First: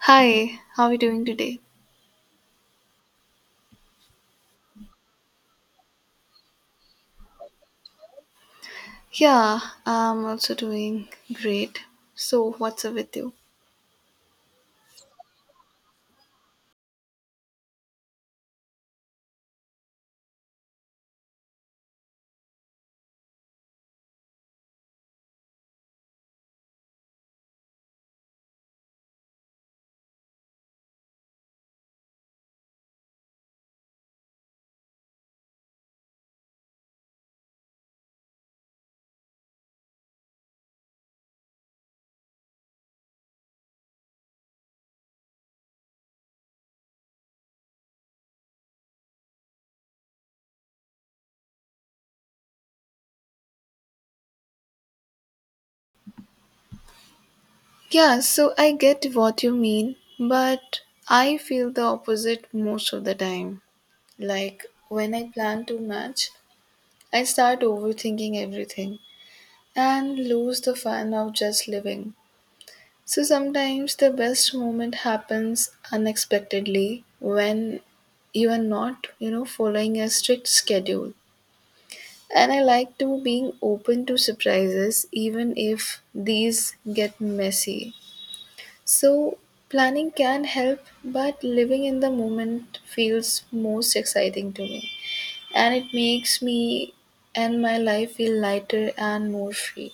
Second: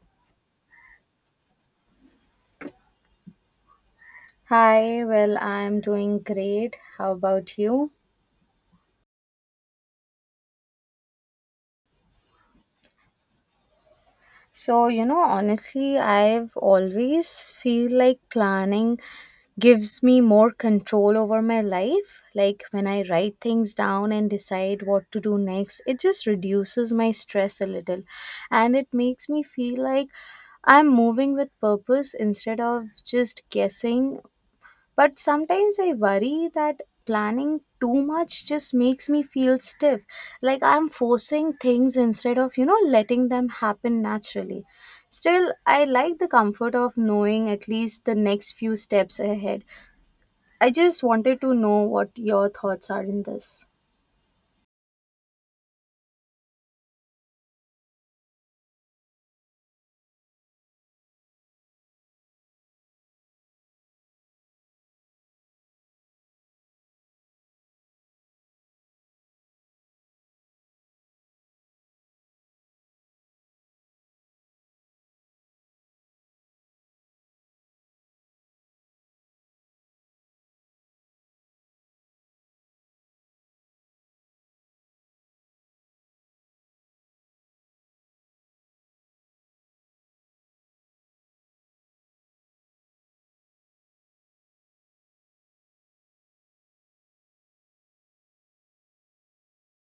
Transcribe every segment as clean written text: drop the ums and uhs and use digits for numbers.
Hi, how are you doing today? Hi, well, I'm doing great. How about you? Yeah, I'm also doing great. So, what's up with you? So, honestly, I've always feel like planning gives me more control over my life. Like when I write things down and decide what to do next, it just reduces my stress a little and it makes me feel like I'm moving with purpose instead of just guessing. But sometimes I worry that planning too much just makes me feel stiff. Like I'm forcing things instead of, letting them happen naturally. Still, I like the comfort of knowing at least the next few steps ahead. I just wanted to know what your thoughts are in this. Yeah, so I get what you mean, but I feel the opposite most of the time. Like, when I plan too much, I start overthinking everything and lose the fun of just living. So, sometimes the best moment happens unexpectedly when you are not, following a strict schedule. And I like to being open to surprises even if these get messy. So planning can help, but living in the moment feels most exciting to me. And it makes me and my life feel lighter and more free.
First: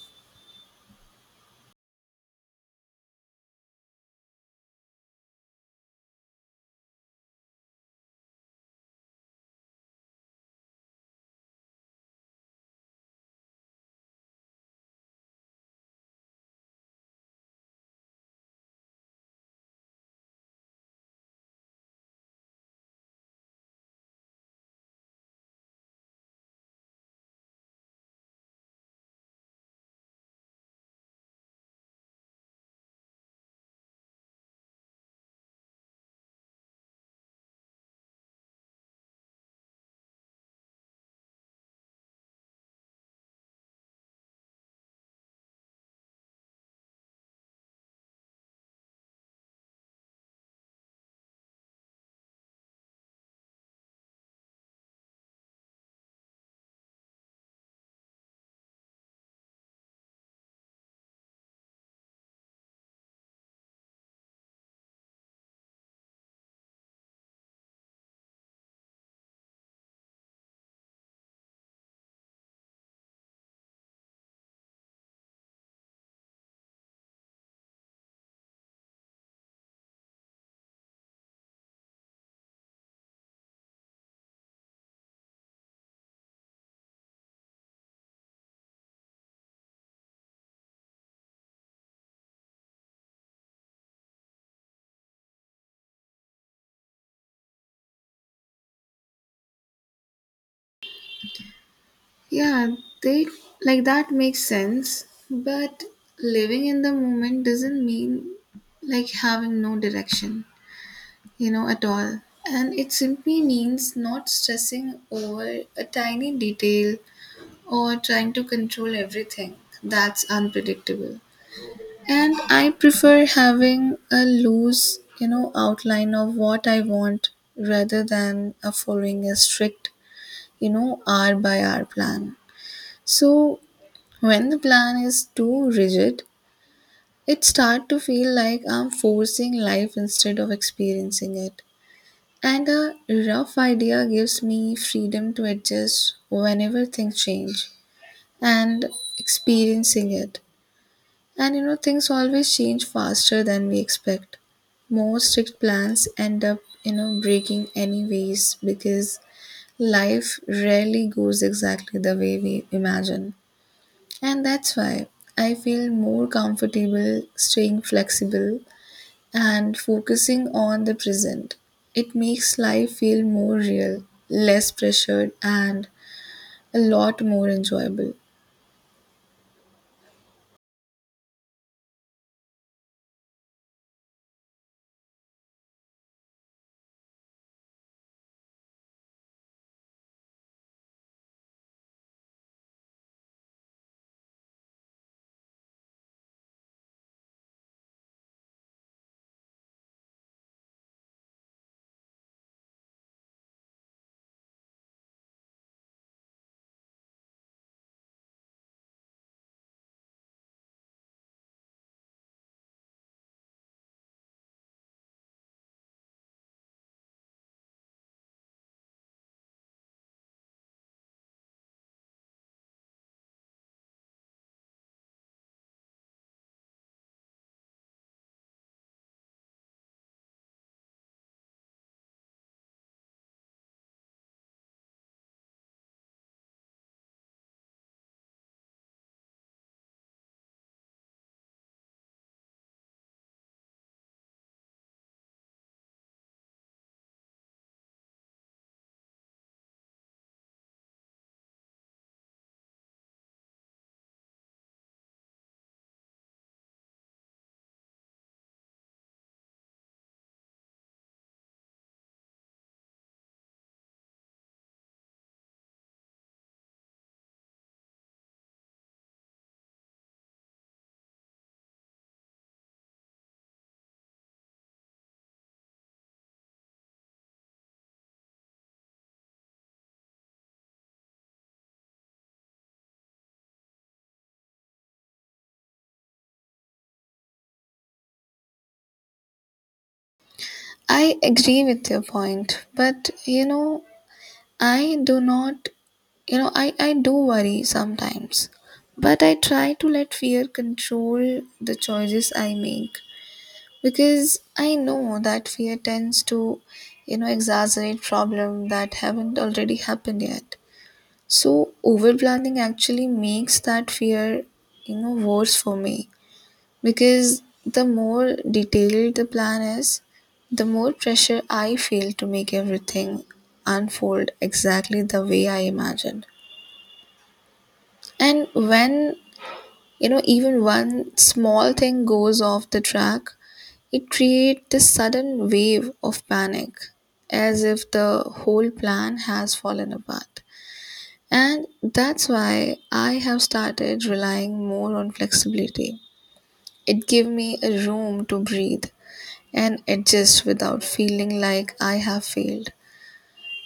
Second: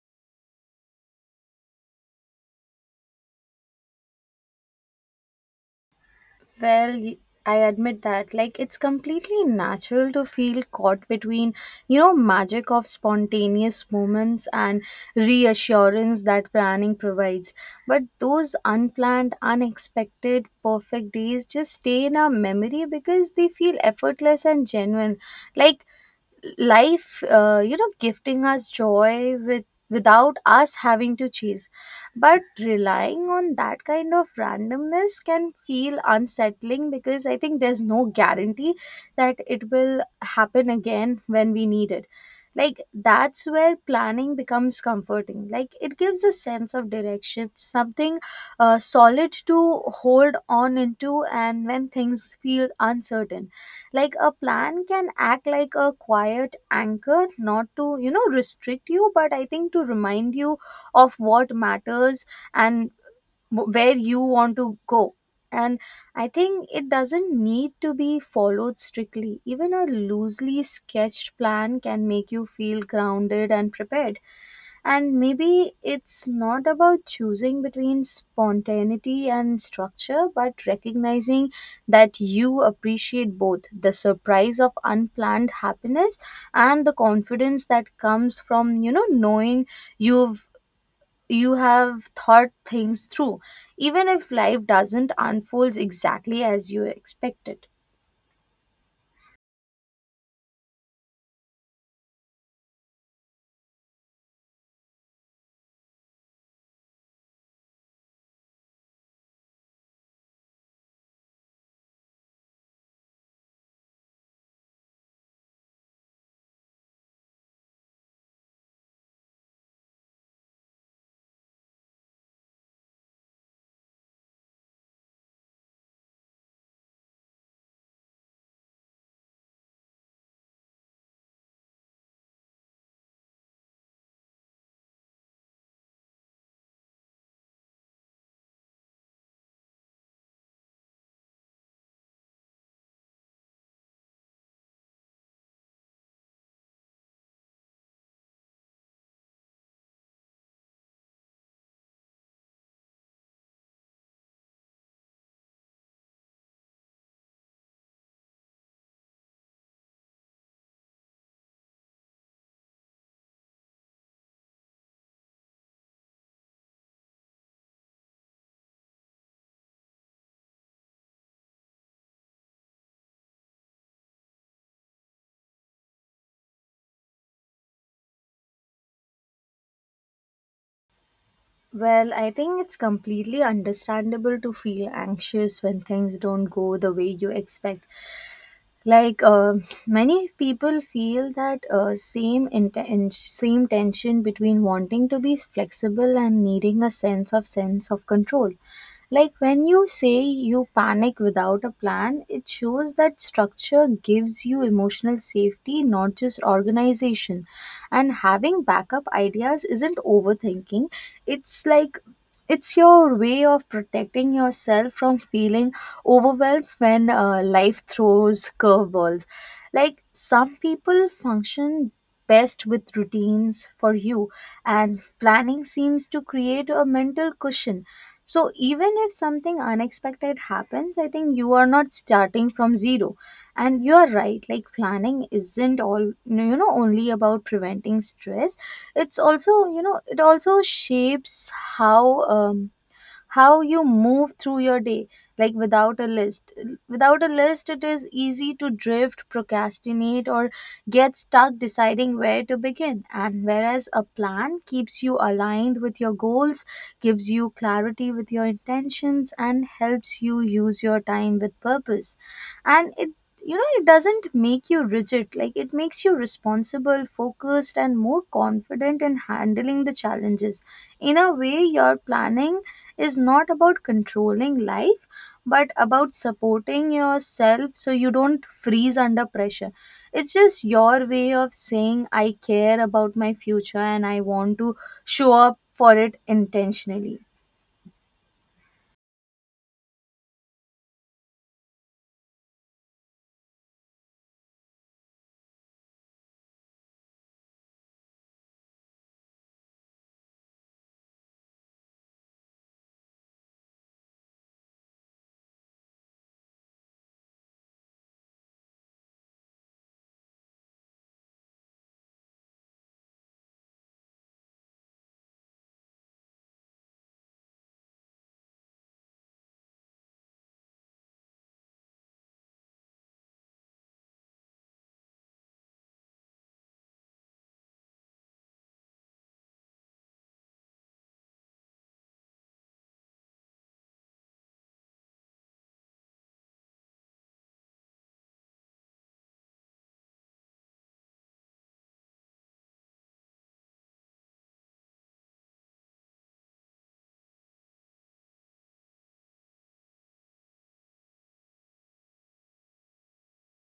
Well, I admit that. Like, it's completely natural to feel caught between, magic of spontaneous moments and reassurance that planning provides. But those unplanned, unexpected, perfect days just stay in our memory because they feel effortless and genuine. Like, life gifting us joy without us having to chase. But relying on that kind of randomness can feel unsettling because I think there's no guarantee that it will happen again when we need it. Like that's where planning becomes comforting. Like it gives a sense of direction, something solid to hold on into. And when things feel uncertain, like a plan can act like a quiet anchor, not to restrict you, but I think to remind you of what matters and where you want to go. And I think it doesn't need to be followed strictly. Even a loosely sketched plan can make you feel grounded and prepared. And maybe it's not about choosing between spontaneity and structure, but recognizing that you appreciate both the surprise of unplanned happiness and the confidence that comes from, knowing you've you have thought things through, even if life doesn't unfold exactly as you expected. Yeah, they like that makes sense. But living in the moment doesn't mean like having no direction, you know, at all. And it simply means not stressing over a tiny detail or trying to control everything that's unpredictable. And I prefer having a loose, outline of what I want rather than a following a strict, hour by hour plan. So when the plan is too rigid, it start to feel like I'm forcing life instead of experiencing it. And a rough idea gives me freedom to adjust whenever things change and experiencing it. And you know, things always change faster than we expect. More strict plans end up, breaking anyways because life rarely goes exactly the way we imagine. And that's why I feel more comfortable staying flexible and focusing on the present. It makes life feel more real, less pressured, and a lot more enjoyable. Well, I think it's completely understandable to feel anxious when things don't go the way you expect. Like many people feel that same tension between wanting to be flexible and needing a sense of control. Like when you say you panic without a plan, it shows that structure gives you emotional safety, not just organization. And having backup ideas isn't overthinking. It's like it's your way of protecting yourself from feeling overwhelmed when life throws curveballs. Like some people function best with routines for you, and planning seems to create a mental cushion. So, even if something unexpected happens, I think you are not starting from zero. And you are right, like planning isn't all, only about preventing stress. It also shapes how. How you move through your day, like without a list it is easy to drift, procrastinate, or get stuck deciding where to begin. And whereas a plan keeps you aligned with your goals, gives you clarity with your intentions, and helps you use your time with purpose. And it doesn't make you rigid. Like it makes you responsible, focused, and more confident in handling the challenges. In a way, your planning is not about controlling life, but about supporting yourself so you don't freeze under pressure. It's just your way of saying I care about my future and I want to show up for it intentionally. I agree with your point, but you know, I do not, you know, I do worry sometimes, but I try to let fear control the choices I make because I know that fear tends to, exaggerate problems that haven't already happened yet. So overplanning actually makes that fear, worse for me because the more detailed the plan is, the more pressure I feel to make everything unfold exactly the way I imagined. And when, even one small thing goes off the track, it creates this sudden wave of panic as if the whole plan has fallen apart. And that's why I have started relying more on flexibility. It gives me a room to breathe and adjust without feeling like I have failed.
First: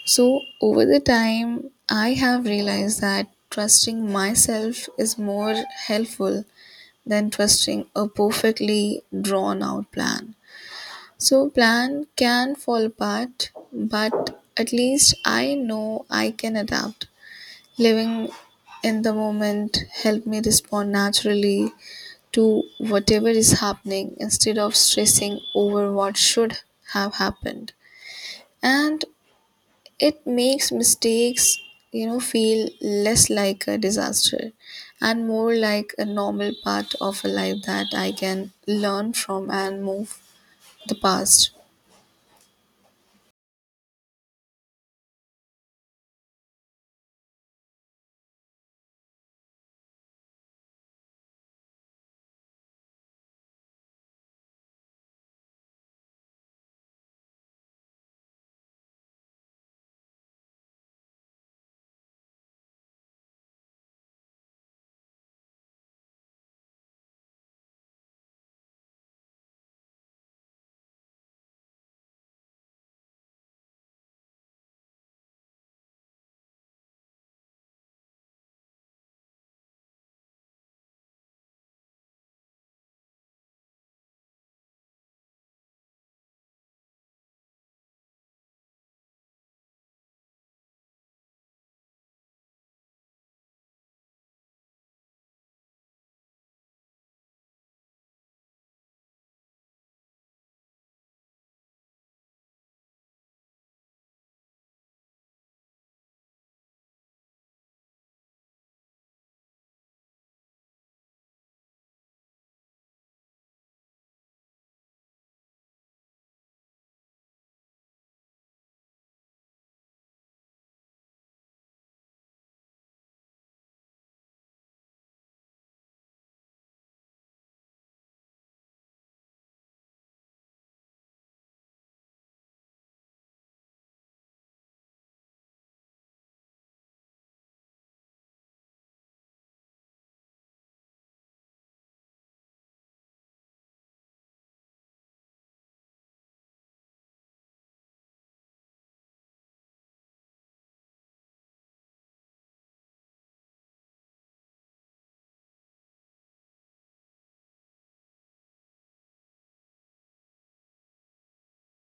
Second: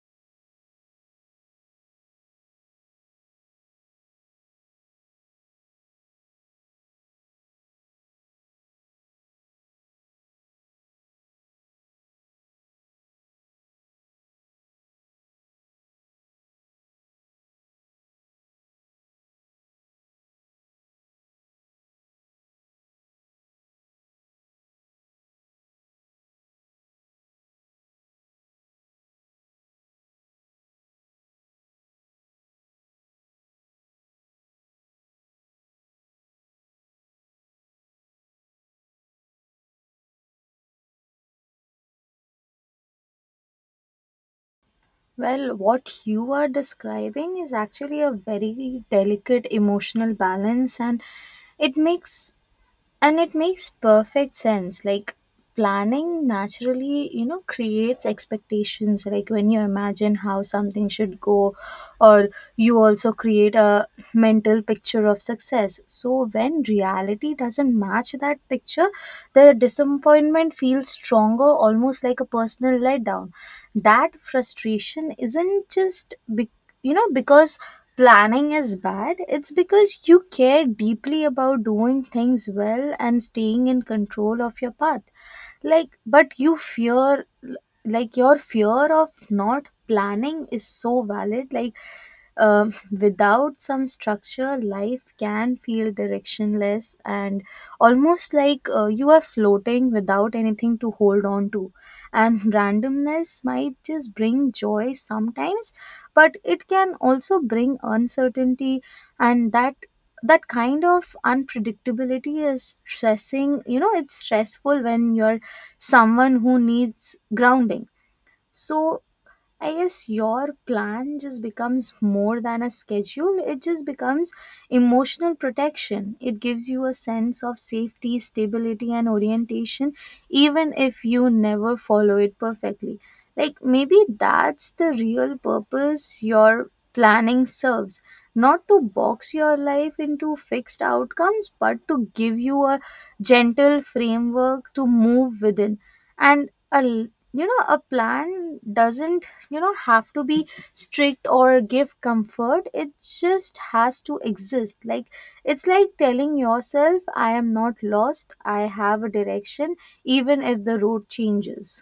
So, over the time, I have realized that trusting myself is more helpful than trusting a perfectly drawn out plan. So, plan can fall apart, but at least I know I can adapt. Living in the moment helped me respond naturally to whatever is happening instead of stressing over what should have happened. And it makes mistakes, feel less like a disaster and more like a normal part of a life that I can learn from and move the past. Well, what you are describing is actually a very delicate emotional balance, and it makes it makes perfect sense. Like planning naturally creates expectations, like when you imagine how something should go, or you also create a mental picture of success. So when reality doesn't match that picture, the disappointment feels stronger, almost like a personal letdown. That frustration isn't just because planning is bad. It's because you care deeply about doing things well and staying in control of your path. Like, your fear of not planning is so valid. Like, without some structure, life can feel directionless and almost like you are floating without anything to hold on to. And randomness might just bring joy sometimes, but it can also bring uncertainty, and that kind of unpredictability is stressing. It's stressful when you're someone who needs grounding. So I guess your plan just becomes more than a schedule. It just becomes emotional protection. It gives you a sense of safety, stability, and orientation, even if you never follow it perfectly. Like, maybe that's the real purpose your planning serves, not to box your life into fixed outcomes, but to give you a gentle framework to move within. And a plan doesn't have to be strict or give comfort. It just has to exist. Like it's like telling yourself I am not lost, I have a direction, even if the road changes.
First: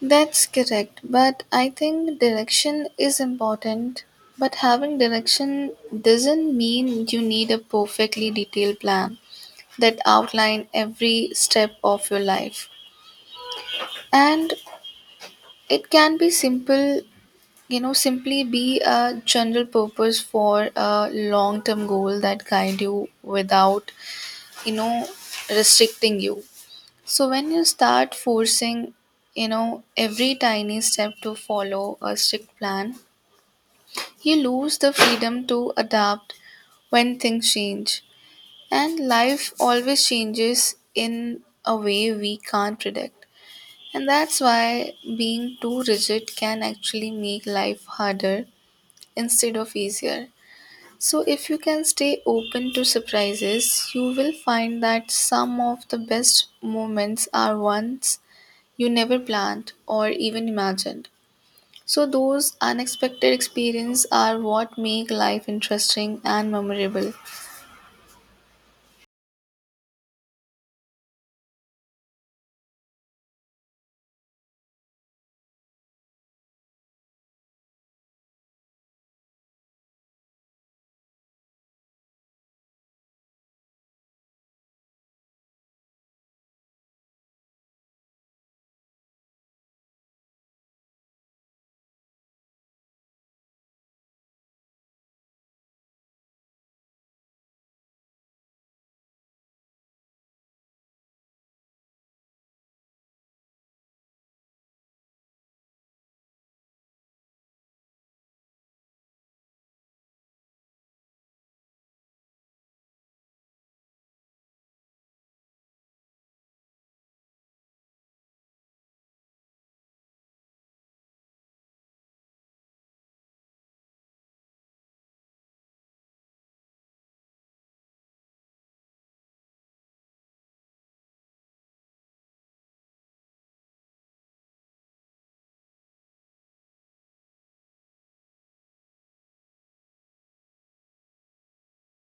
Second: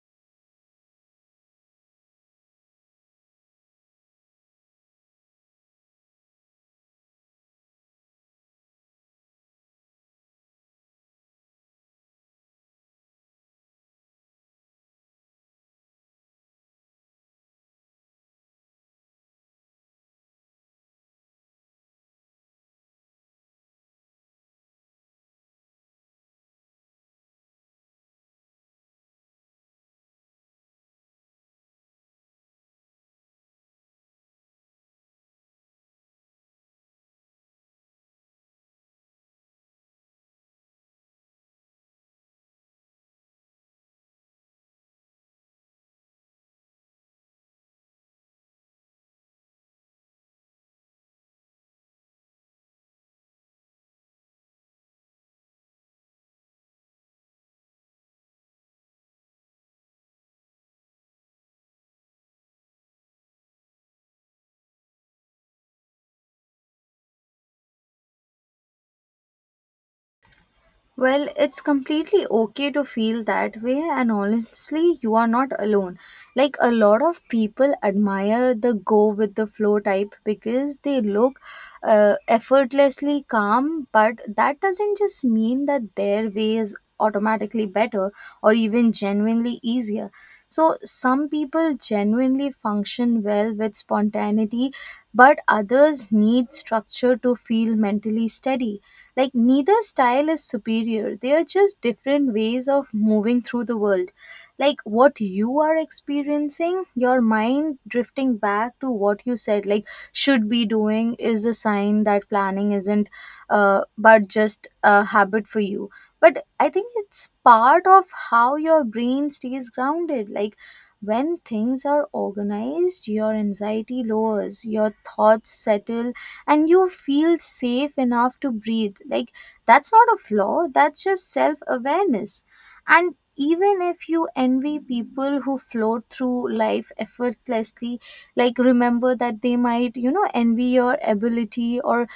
That's correct, but I think direction is important. But having direction doesn't mean you need a perfectly detailed plan that outline every step of your life. And it can be simple, simply be a general purpose for a long-term goal that guide you without, you know, restricting you. So when you start forcing, every tiny step to follow a strict plan, you lose the freedom to adapt when things change, and life always changes in a way we can't predict. And that's why being too rigid can actually make life harder instead of easier. So, if you can stay open to surprises, you will find that some of the best moments are ones you never planned or even imagined. So those unexpected experiences are what make life interesting and memorable. Well, it's completely okay to feel that way, and honestly, you are not alone. Like, a lot of people admire the go with the flow type because they look effortlessly calm, but that doesn't just mean that their way is automatically better or even genuinely easier. So, some people genuinely function well with spontaneity, but others need structure to feel mentally steady. Like, neither style is superior, they are just different ways of moving through the world. Like, what you are experiencing, your mind drifting back to what you said, like, should be doing, is a sign that planning isn't, but just a habit for you. But I think it's part of how your brain stays grounded. Like, when things are organized, your anxiety lowers, your thoughts settle, and you feel safe enough to breathe. Like that's not a flaw, that's just self awareness. And even if you envy people who float through life effortlessly, like remember that they might envy your ability, or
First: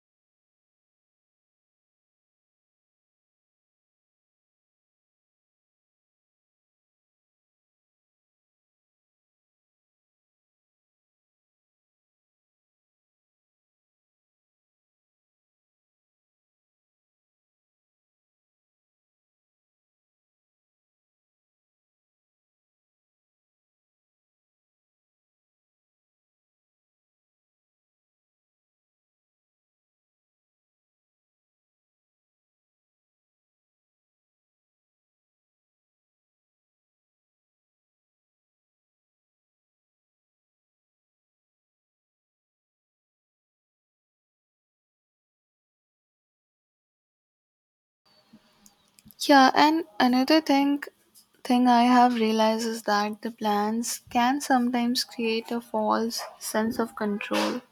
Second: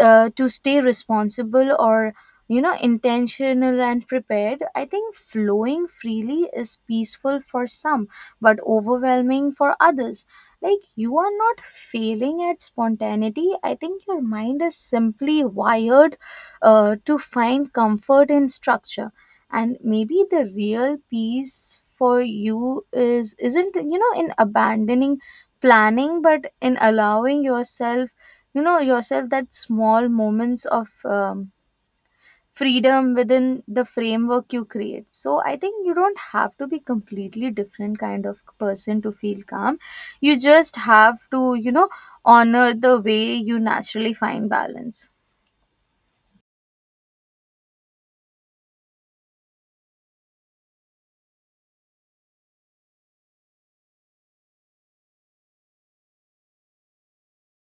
to stay responsible, or intentional and prepared. I think flowing freely is peaceful for some, but overwhelming for others. Like you are not failing at spontaneity. I think your mind is simply wired to find comfort in structure. And maybe the real peace for you is isn't in abandoning planning, but in allowing yourself you know yourself that small moments of freedom within the framework you create. So I think you don't have to be completely different kind of person to feel calm. You just have to honor the way you naturally find balance. Yeah, and another thing I have realized is that the plans can sometimes create a false sense of control.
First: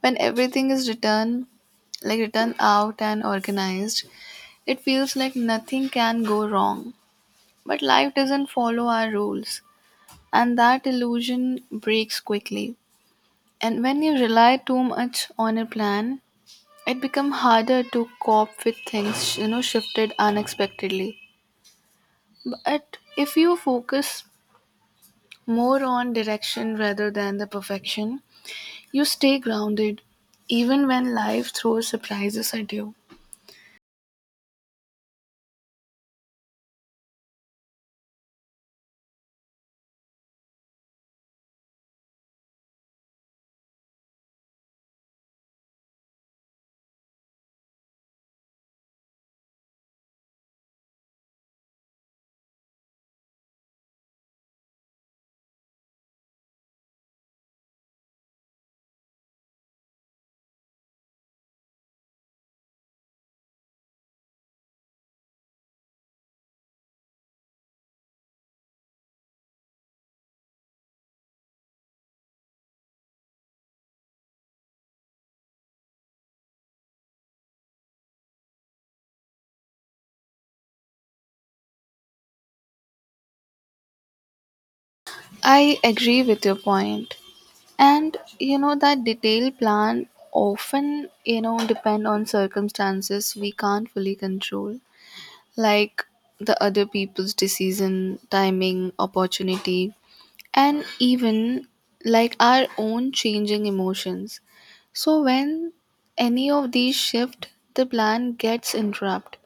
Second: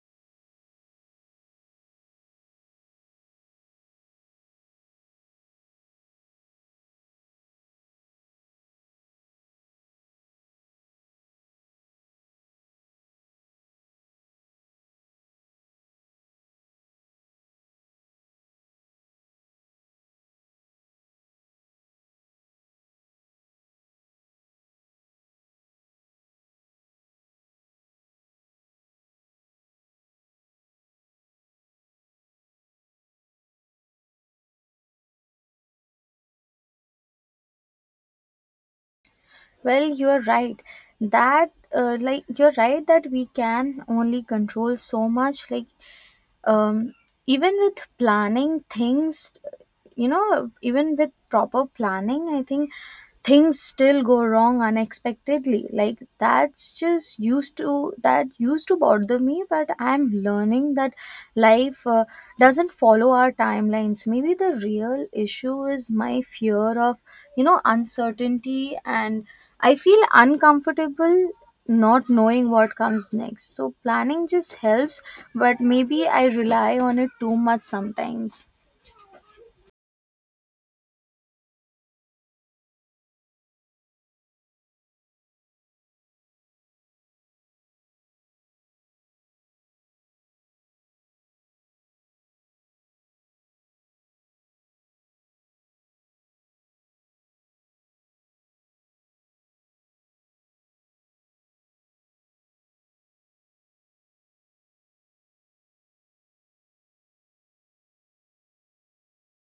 When everything is written like written out and organized, it feels like nothing can go wrong. But life doesn't follow our rules, and that illusion breaks quickly. And when you rely too much on a plan, it become harder to cope with things you know shifted unexpectedly. But if you focus more on direction rather than the perfection, you stay grounded even when life throws surprises at you. Well, you're right. That Like you're right that we can only control so much. Like um, even with planning things, even with proper planning, I think things still go wrong unexpectedly. Like that used to bother me, but I'm learning that life doesn't follow our timelines. Maybe the real issue is my fear of uncertainty, and I feel uncomfortable not knowing what comes next. So planning just helps, but maybe I rely on it too much sometimes. I agree with your point, and you know that detailed plan often you know depend on circumstances we can't fully control, like the other people's decision timing opportunity, and even like our own changing emotions. So when any of these shift, the plan gets interrupted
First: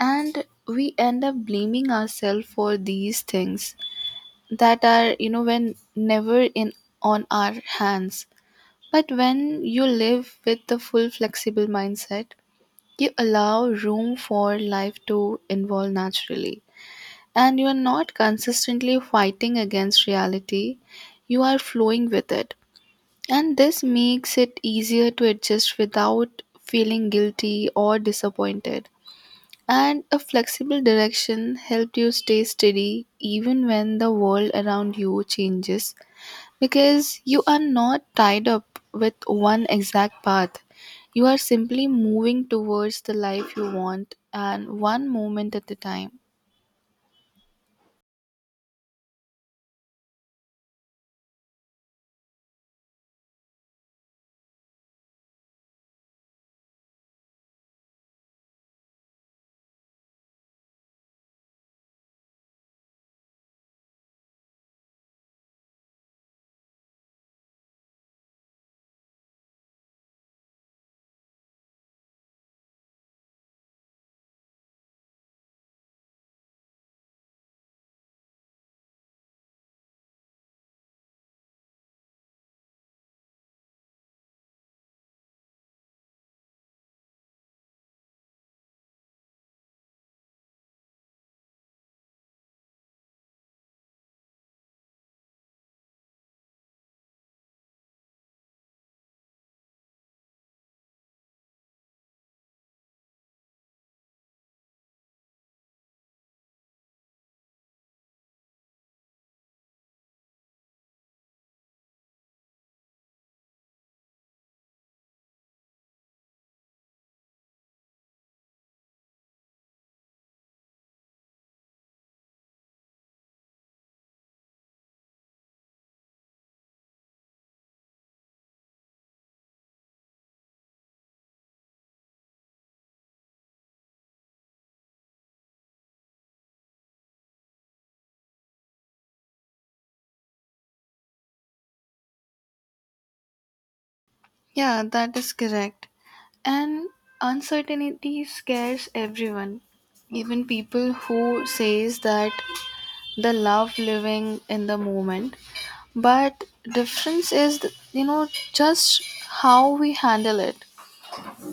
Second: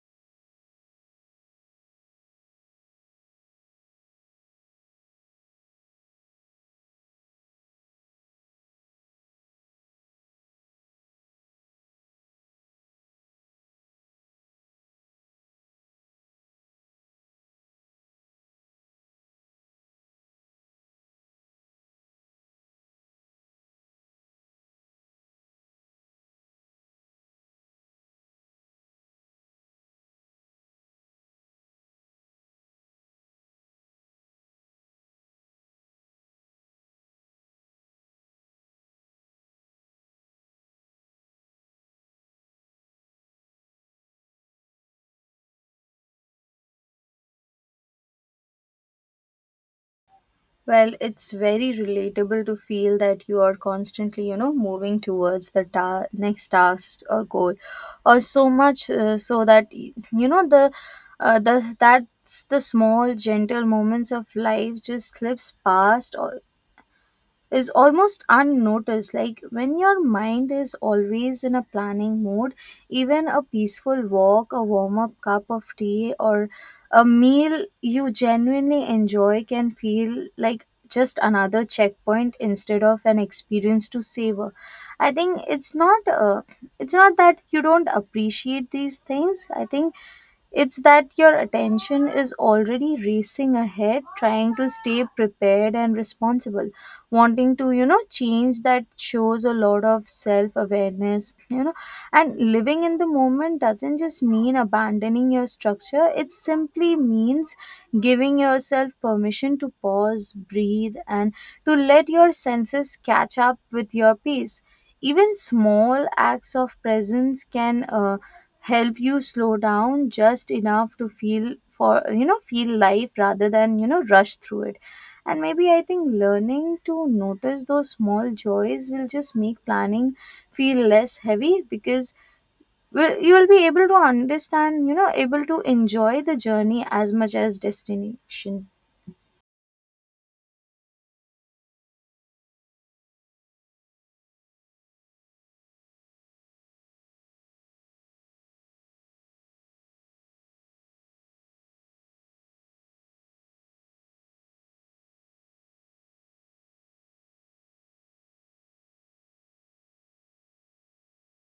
and we end up blaming ourselves for these things that are you know when never in on our hands. But when you live with the full flexible mindset, you allow room for life to evolve naturally and you are not consistently fighting against reality, you are flowing with it. And this makes it easier to adjust without feeling guilty or disappointed. And a flexible direction helps you stay steady even when the world around you changes because you are not tied up with one exact path. You are simply moving towards the life you want and one moment at a time. Well, it's very relatable to feel that you are constantly, moving towards the next task or goal, or so much so that y- you know the that's the small gentle moments of life just slips past, or is almost unnoticed. Like when your mind is always in a planning mode, even a peaceful walk, a warm up cup of tea, or a meal you genuinely enjoy can feel like just another checkpoint instead of an experience to savor. I think it's not that you don't appreciate these things. I think it's that your attention is already racing ahead, trying to stay prepared and responsible, wanting to, change that shows a lot of self awareness. And living in the moment doesn't just mean abandoning your structure, it simply means giving yourself permission to pause, breathe, and to let your senses catch up with your pace. Even small acts of presence can help you slow down just enough to feel life rather than rush through it. And maybe I think learning to notice those small joys will just make planning feel less heavy, because will you will be able to understand, able to enjoy the journey as much as destination. Yeah, that is correct. And uncertainty scares everyone, even people who says that they love living in the moment. But difference is, you know, just how we handle it.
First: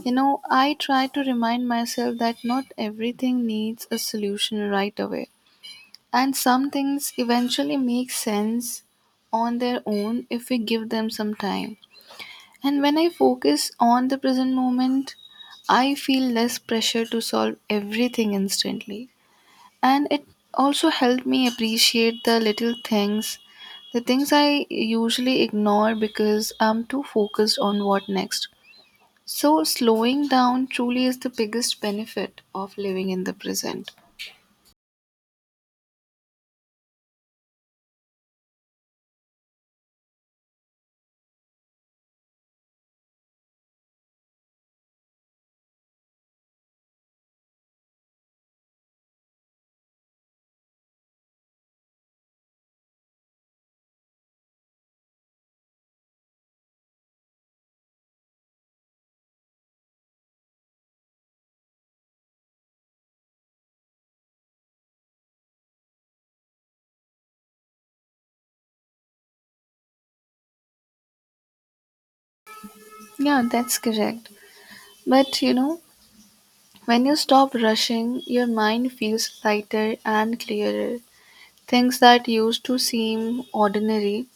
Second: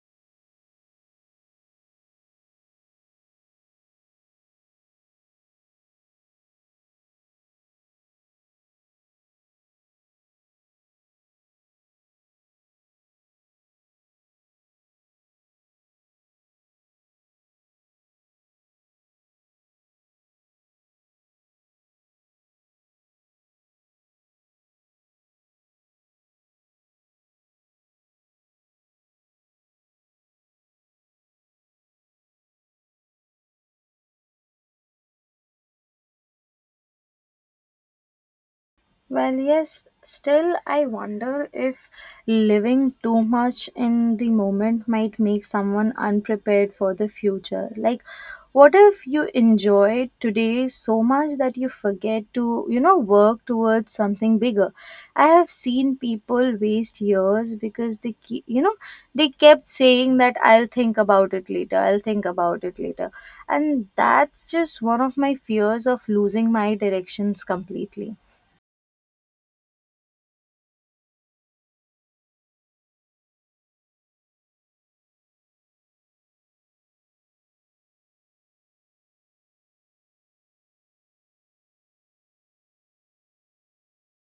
You know, I try to remind myself that not everything needs a solution right away. And some things eventually make sense on their own if we give them some time. And when I focus on the present moment, I feel less pressure to solve everything instantly. And it also helped me appreciate the little things, the things I usually ignore because I'm too focused on what next. So, slowing down truly is the biggest benefit of living in the present. Well, yes, still, I wonder if living too much in the moment might make someone unprepared for the future. Like, what if you enjoy today so much that you forget to, work towards something bigger? I have seen people waste years because they, keep, you know, they kept saying that I'll think about it later, I'll think about it later. And that's just one of my fears of losing my directions completely. Yeah, that's correct. But you know, when you stop rushing, your mind feels lighter and clearer. Things that used to seem ordinary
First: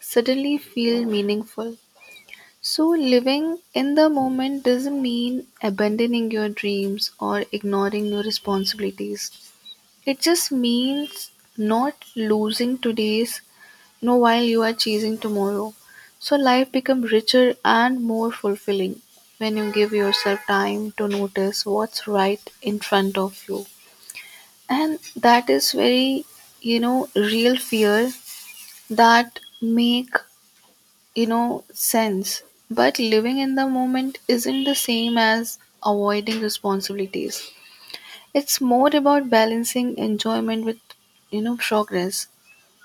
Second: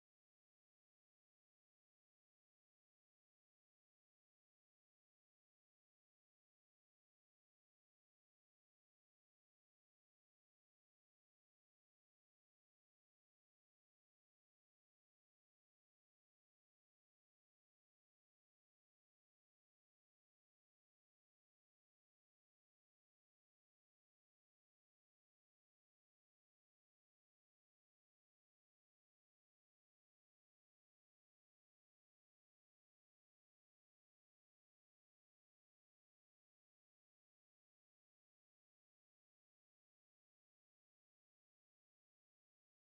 suddenly feel meaningful. So, living in the moment doesn't mean abandoning your dreams or ignoring your responsibilities. It just means not losing today's no while you are chasing tomorrow. So, life becomes richer and more fulfilling when you give yourself time to notice what's right in front of you. And that is very, real fear that make you know sense. But living in the moment isn't the same as avoiding responsibilities. It's more about balancing enjoyment with you know progress.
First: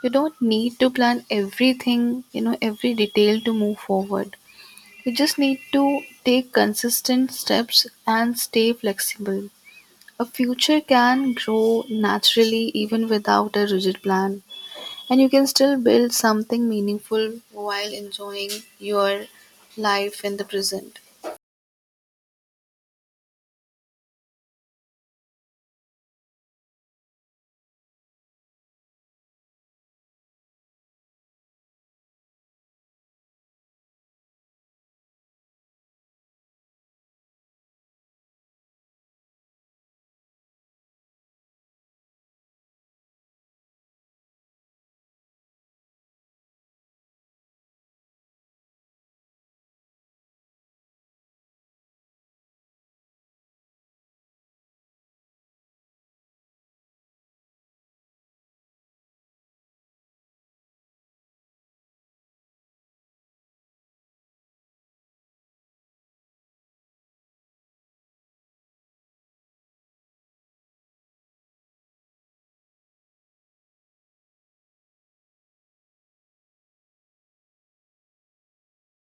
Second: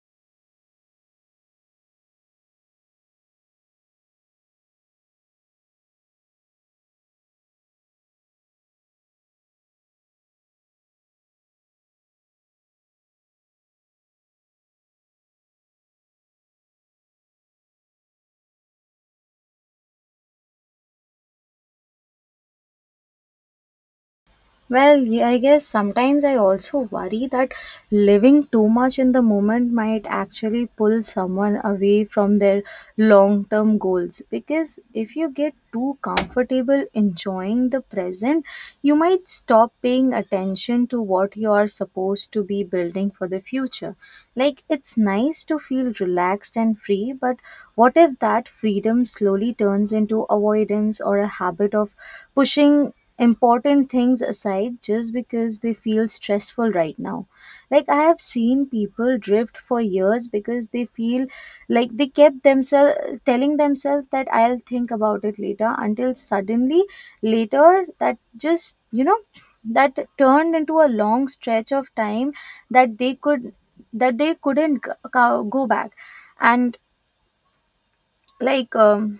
You don't need to plan everything you know every detail to move forward. You just need to take consistent steps and stay flexible. A future can grow naturally even without a rigid plan, and you can still build something meaningful while enjoying your life in the present. Well, yeah, I guess sometimes I also worry that living too much in the moment might actually pull someone away from their long term goals. Because if you get too comfortable enjoying the present, you might stop paying attention to what you are supposed to be building for the future. Like, it's nice to feel relaxed and free, but what if that freedom slowly turns into avoidance or a habit of pushing important things aside just because they feel stressful right now. Like, I have seen people drift for years because they feel like they kept themselves telling themselves that I'll think about it later until suddenly later that just you know That turned into a long stretch of time that they could that they couldn't go back. And like um,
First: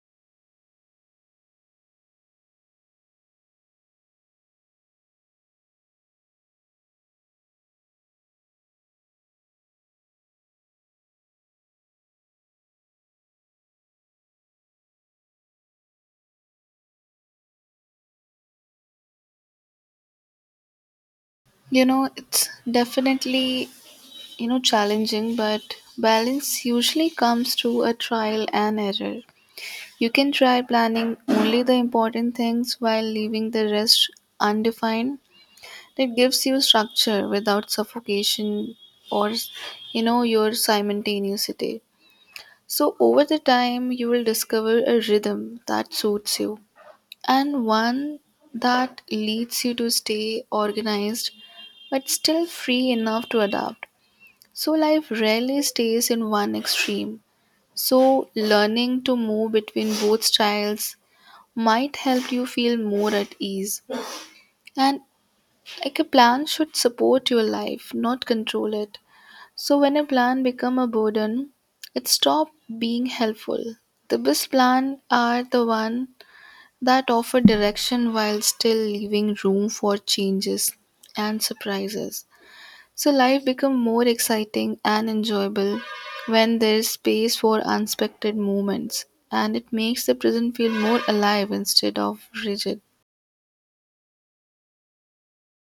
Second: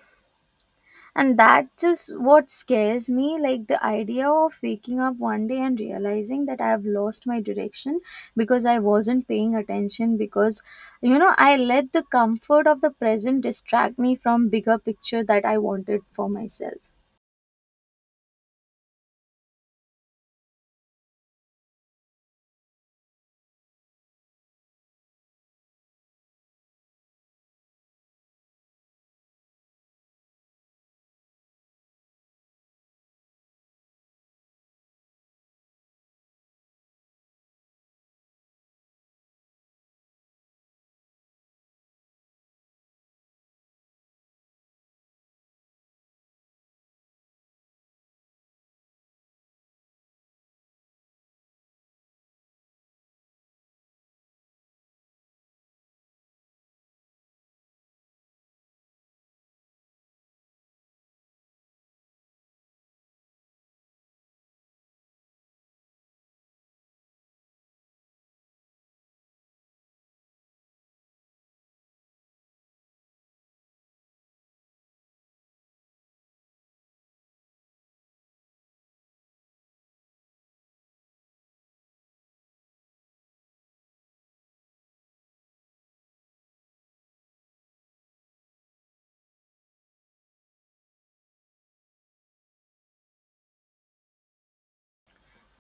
and that's just what scares me, like the idea of waking up one day and realizing that I have lost my direction because I wasn't paying attention because I let the comfort of the present distract me from bigger picture that I wanted for myself. You know, it's definitely, challenging, but balance usually comes through a trial and error. You can try planning only the important things while leaving the rest undefined. That gives you structure without suffocation or you know your simultaneity. So over the time you will discover a rhythm that suits you, and one that leads you to stay organized but still free enough to adapt. So, life rarely stays in one extreme. So, learning to move between both styles might help you feel more at ease. And like a plan should support your life, not control it. So, when a plan become a burden, it stop being helpful. The best plan are the one that offer direction while still leaving room for changes and surprises. So life becomes more exciting and enjoyable when there is space for unexpected moments, and it makes the present feel more alive instead of rigid.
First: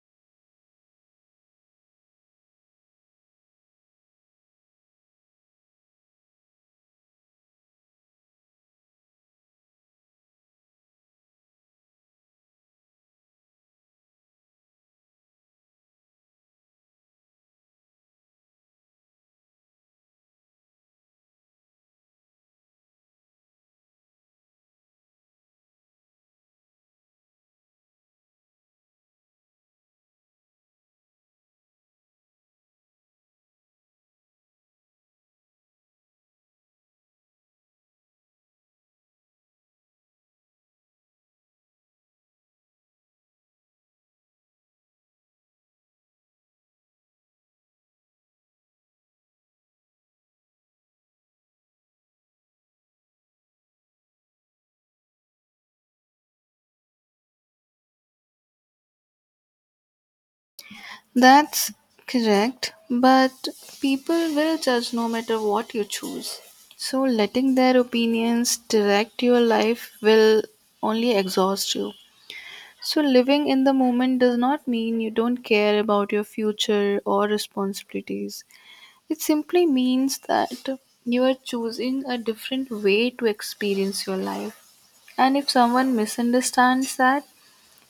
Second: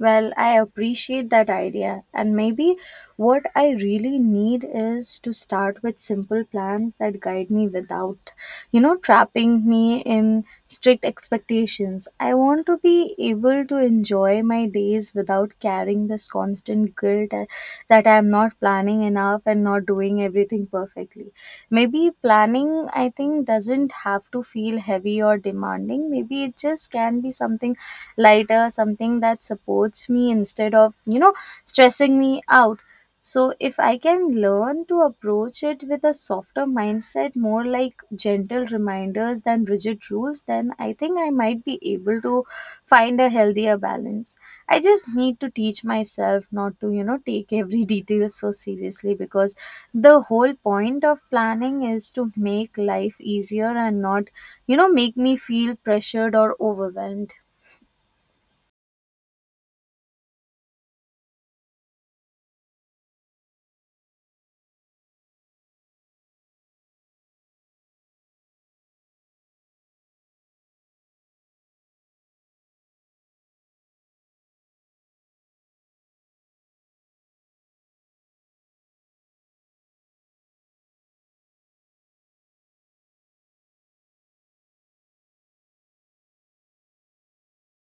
Well, I appreciate that idea, and maybe what I really need is to start with simple plans that guide me without, trapping me in strict expectations. I want to be able to enjoy my days without carrying this constant guilt, that I am not planning enough and not doing everything perfectly. Maybe planning, I think, doesn't have to feel heavy or demanding. Maybe it just can be something lighter, something that supports me instead of, stressing me out. So if I can learn to approach it with a softer mindset, more like gentle reminders than rigid rules, then I think I might be able to find a healthier balance. I just need to teach myself not to, take every detail so seriously because the whole point of planning is to make life easier and not, make me feel pressured or overwhelmed. That's correct, but people will judge no matter what you choose. So letting their opinions direct your life will only exhaust you. So, living in the moment does not mean you don't care about your future or responsibilities. It simply means that you are choosing a different way to experience your life. And if someone misunderstands that,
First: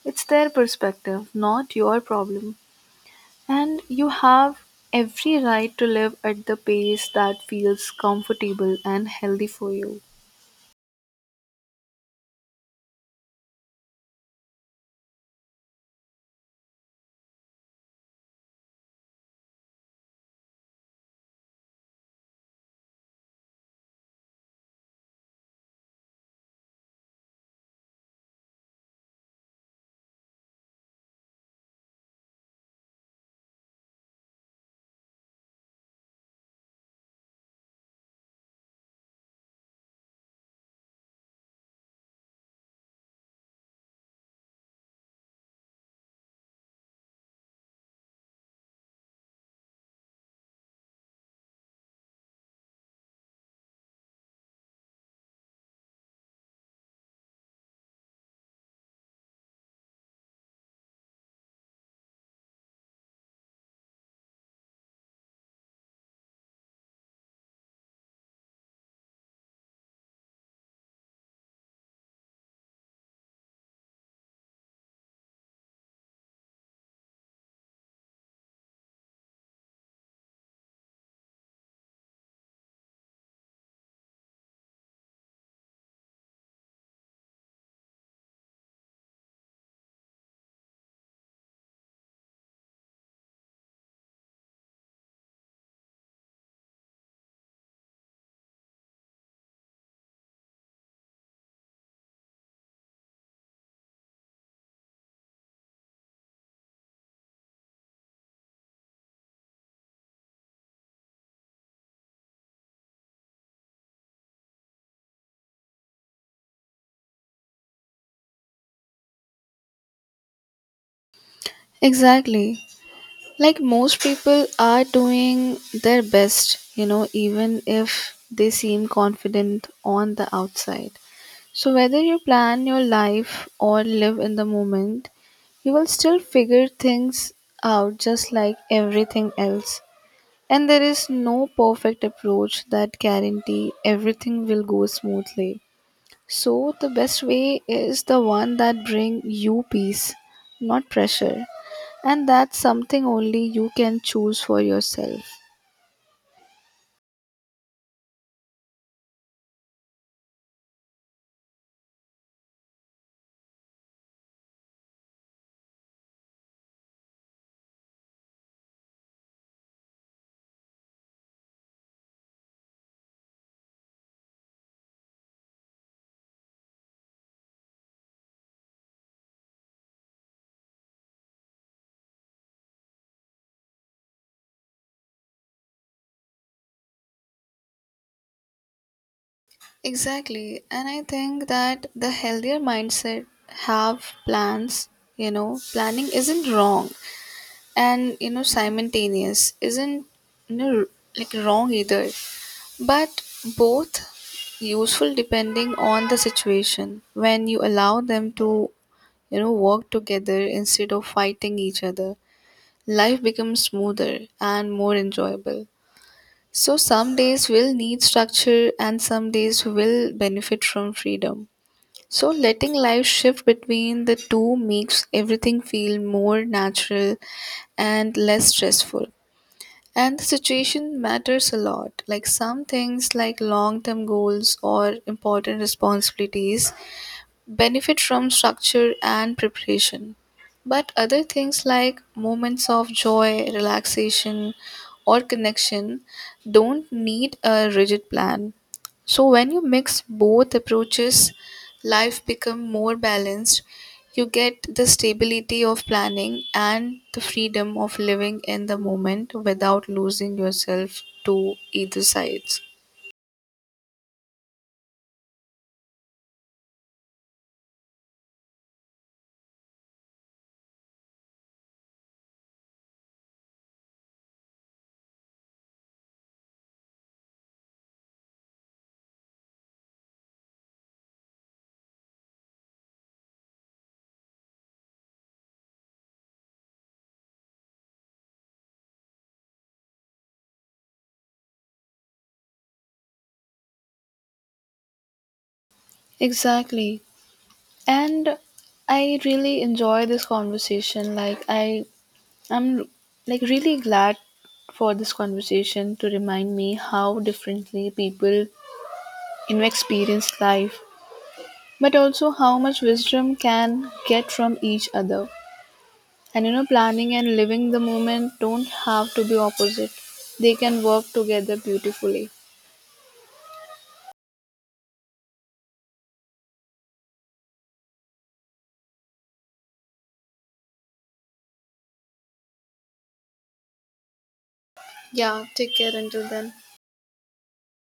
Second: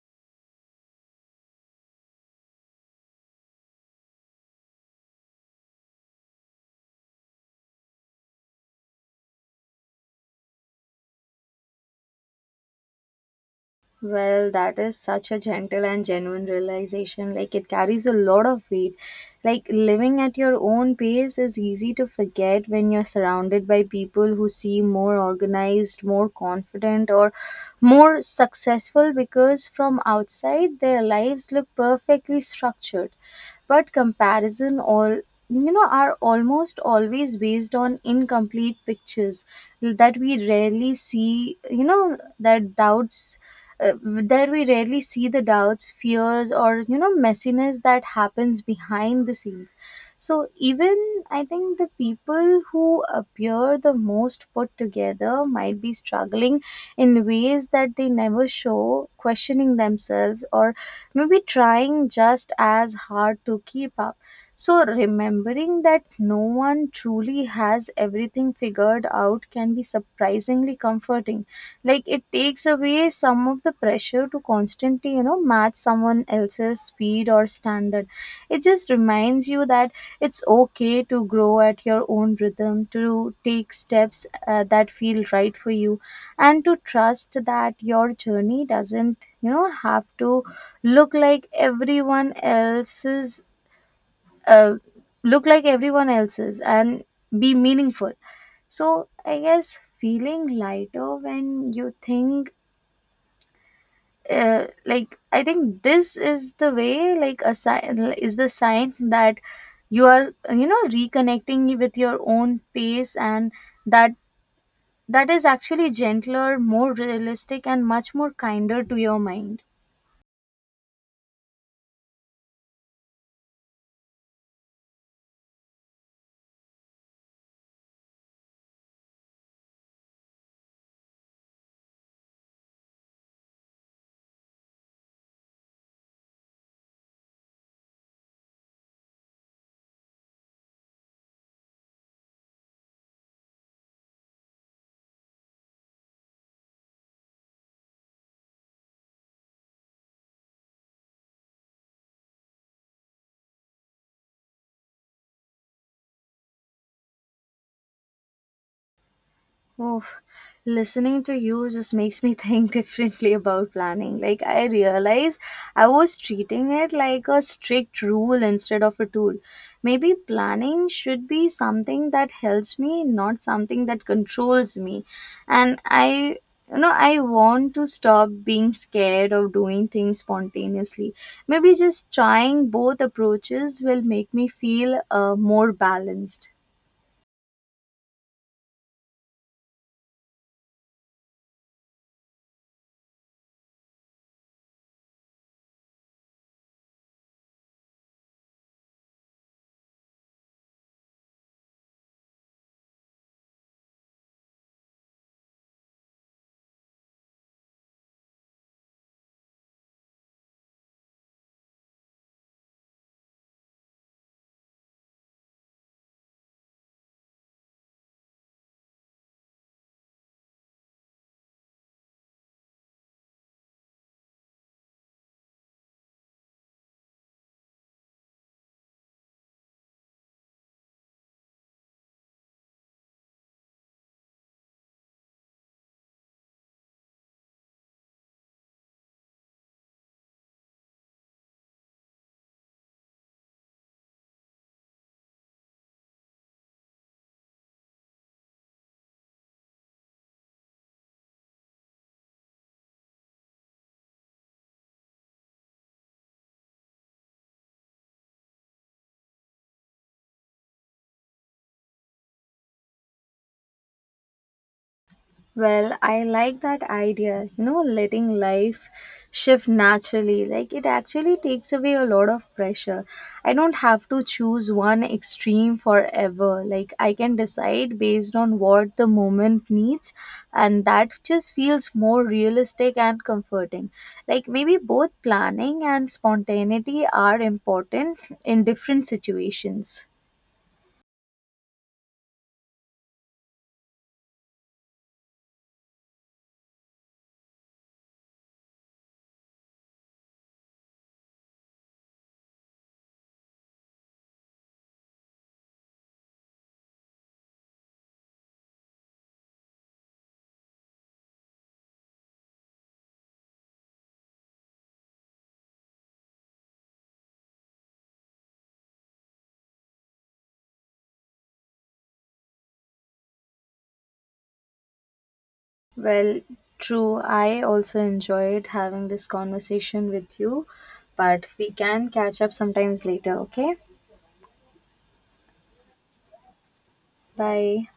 it's their perspective, not your problem. And you have every right to live at the pace that feels comfortable and healthy for you. Well, that is such a gentle and genuine realization. Like, it carries a lot of weight. Like, living at your own pace is easy to forget when you're surrounded by people who seem more organized, more confident, or more successful because from outside their lives look perfectly structured. But comparison, are almost always based on incomplete pictures that we rarely see, you know, that doubts there we rarely see the doubts, fears, or messiness that happens behind the scenes. So even, I think, the people who appear the most put together might be struggling in ways that they never show, questioning themselves or maybe trying just as hard to keep up. So remembering that no one truly has everything figured out can be surprisingly comforting. Like, it takes away some of the pressure to constantly match someone else's speed or standard. It just reminds you that it's okay to grow at your own rhythm, to take steps that feel right for you, and to trust that your journey doesn't have to look like everyone else's uh, look like everyone else's and be meaningful. So I guess feeling lighter when you think like I think this is the way, like a sign is the sign that you are reconnecting with your own pace, and that that is actually gentler, more realistic, and much more kinder to your mind. Exactly. Like most people are doing their best, you know, even if they seem confident on the outside. So, whether you plan your life or live in the moment, you will still figure things out just like everything else. And there is no perfect approach that guarantee everything will go smoothly. So, the best way is the one that bring you peace, not pressure. And that's something only you can choose for yourself. Oh, listening to you just makes me think differently about planning. Like, I realize I was treating it like a strict rule instead of a tool. Maybe planning should be something that helps me, not something that controls me. And I, I want to stop being scared of doing things spontaneously. Maybe just trying both approaches will make me feel more balanced. Exactly. And I think that the healthier mindset have plans, you know, planning isn't wrong and, you know, simultaneous isn't, you know, like wrong either, but both useful depending on the situation when you allow them to, you know, work together instead of fighting each other. Life becomes smoother and more enjoyable. So some days will need structure and some days will benefit from freedom. So letting life shift between the two makes everything feel more natural and less stressful. And the situation matters a lot. Like some things like long-term goals or important responsibilities benefit from structure and preparation. But other things like moments of joy, relaxation, or connection don't need a rigid plan. So when you mix both approaches, life become more balanced. You get the stability of planning and the freedom of living in the moment without losing yourself to either sides. Well, I like that idea, you know, letting life shift naturally. Like, it actually takes away a lot of pressure. I don't have to choose one extreme forever. Like, I can decide based on what the moment needs, and that just feels more realistic and comforting. Like, maybe both planning and spontaneity are important in different situations. Exactly. and I really enjoy this conversation. Like I'm like really glad for this conversation to remind me how differently people you know experience life, but also how much wisdom can get from each other. And you know planning and living the moment don't have to be opposite. They can work together beautifully. Well, true. I also enjoyed having this conversation with you, but we can catch up sometimes later, okay? Yeah, take care until then. Bye.